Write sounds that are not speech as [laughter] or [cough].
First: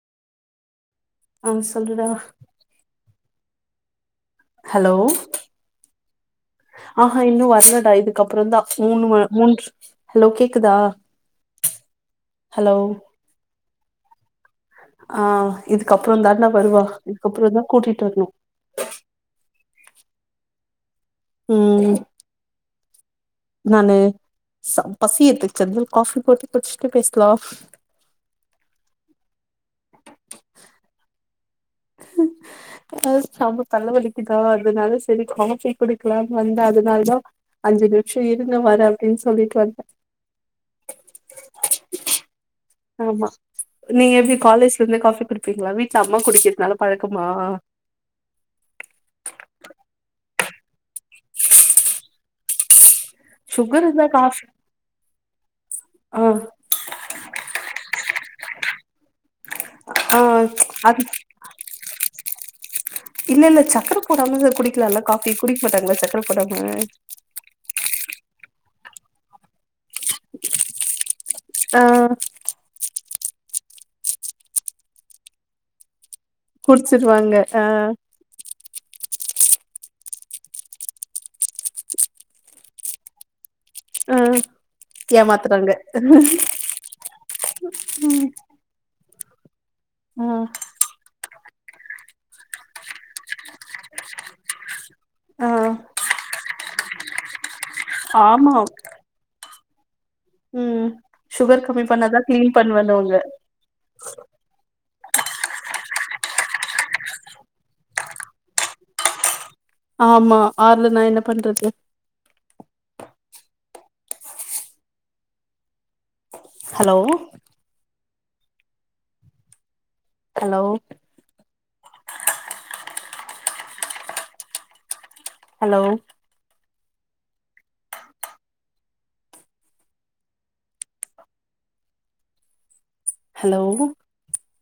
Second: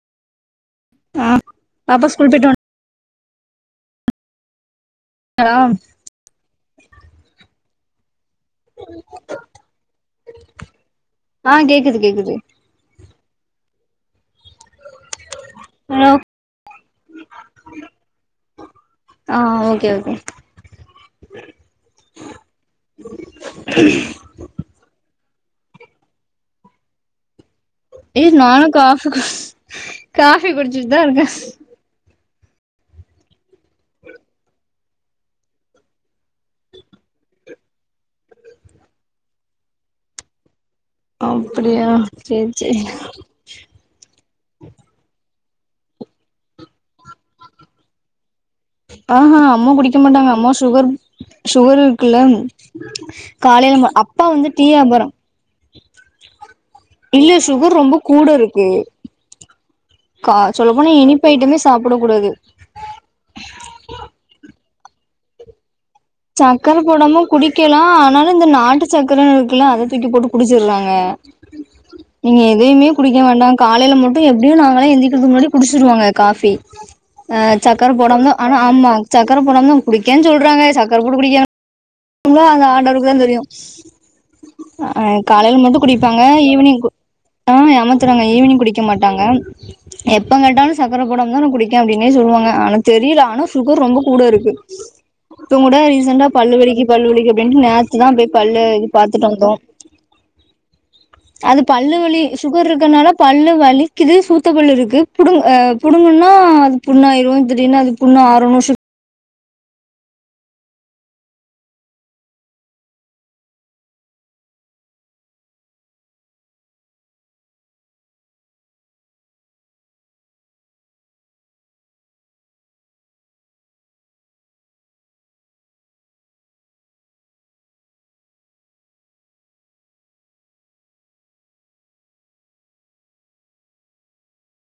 ஆ அவங் பாப்பா சொல்றதா ஸ்கூல் போயிட்டு ஹலோ வன்ட்டாளா ஆஹா இன்னு வர்ல தா இது க்கப்புறோந்தா மூணு ம மூணு சு ஹலோ கேக்குதா ஆ ஹலோ ஆ ஹலோ இதுக்கப்றோதாண்டா வருவா இதுக்கப்றோந்தா கூட்டிட்டு வரணு. ஆ ஓகே ஓகே ம் நானு ச பசியெடுத்து [unintelligible] காஃபி போட்டு குட்ச்சிட்டு பேசலா. ஏ நானு காஃபி குடிச் காஃபி குடிச்சுட்டுதா இருக்கே. ஆ செம தல வலிக்குதா அதனால செரி காஃபி குடிக்கலான்னு வந்தே அதனால்தா அஞ்சு நிமிஷோ இருங்க வரே அப்டின் சொல்லிட்டு வன்ட்டே. அப்டியா சேரி சேரி ஆமா நீங்க எப்டி காலேஜ்ல இருந்தே காஃபி குடி ப்பீங்ளா வீட்ல அம்மா குடிக்கிறதுனால பழக்கமா? ஆஹா அம்மா குடிக்க மாட்டாங்க அம்மா சுகர் சுகர் இருக்குல்ல ம் காலைல சுகர் எங்க இருந்தா அப்பா காஃபி வந்து டீ ஏபாரம் ஆ இல்ல சுகர் ரொம்ப கூட இருக்கு ஆ கா சொல்லப் போனா அது இனிப்பு ஐட்டமே சாப்ட கூடாது. இல்ல இல்ல சக்கர போடாம இது குடி க்கலா இல்ல காஃபி குடிக்க மாட்டாங் சக்கர போடாம குடிக்கலா ஆனா இந்த நாட்டு சக்கரன்னு இருக்குல்ல அத தூக்கி போட்டு குடிச்சர்றாங்க. ஆ நீங்க எதயுமே குடி யும் வேண்டா காலைல மட்டும் எப்டியோ நாங்களா எந்திக்கறதுக்கு முன்னாடியே குடிச்சிடுவாங்க காஃபி ஆ சக்கர போடாம ஆனா ஆமா சக் சக்கர போடாமதான் குடிக்கேன்னு சொல்றாங்க சக் சர் போட்டு குடிக்கிறாங்க [unintelligible] அந்த ஆண்டவருக்கு தா தெரியும் ஆ ஆ காலைல ஏமாத்துறாங்க மட்டு குடிப்பாங்க ஈவினிங் கு ஆ ஏமாத்துறாங்க ஈவினிங் குடிக்க மாட்டாங்க ம் ஆ எப்ப கேட்டாலு சக்கர போடமதான குடிக் க்கேன் அப்டின்னே சொல்லுவாங்க ஆனா தெரில ஆனா ஷுகர் ரொம்பக் கூட இருக்கு ஆ இப்பங் கூட ரீசெண்டா பல்லு வலிக்குத் பல்லு வலிக்கு அப்டின்னு நேத் த்துதான் அப்டே ஆமா பல்லு இது பாத்துட்டு வந்தோம் ம் அது சுகர் கம்மி பல்லு வலி பண்ணாதா கிளீன் ஷுகர் இருக்கதுனால பண்ணுவன்னுவாங்க பல்லு வலிக்குது சூத்தபல்லு இருக்கு புடுங் அ புடுங்குன்னா அது புண்ணாயிரு திடீர்னு அது புண்ணு ஆரனு ஷிப் ஆமா ஆறலனா என்ன பண்றது ஹலோ..... ஹலோ..... ஹலோ ஹலோ.....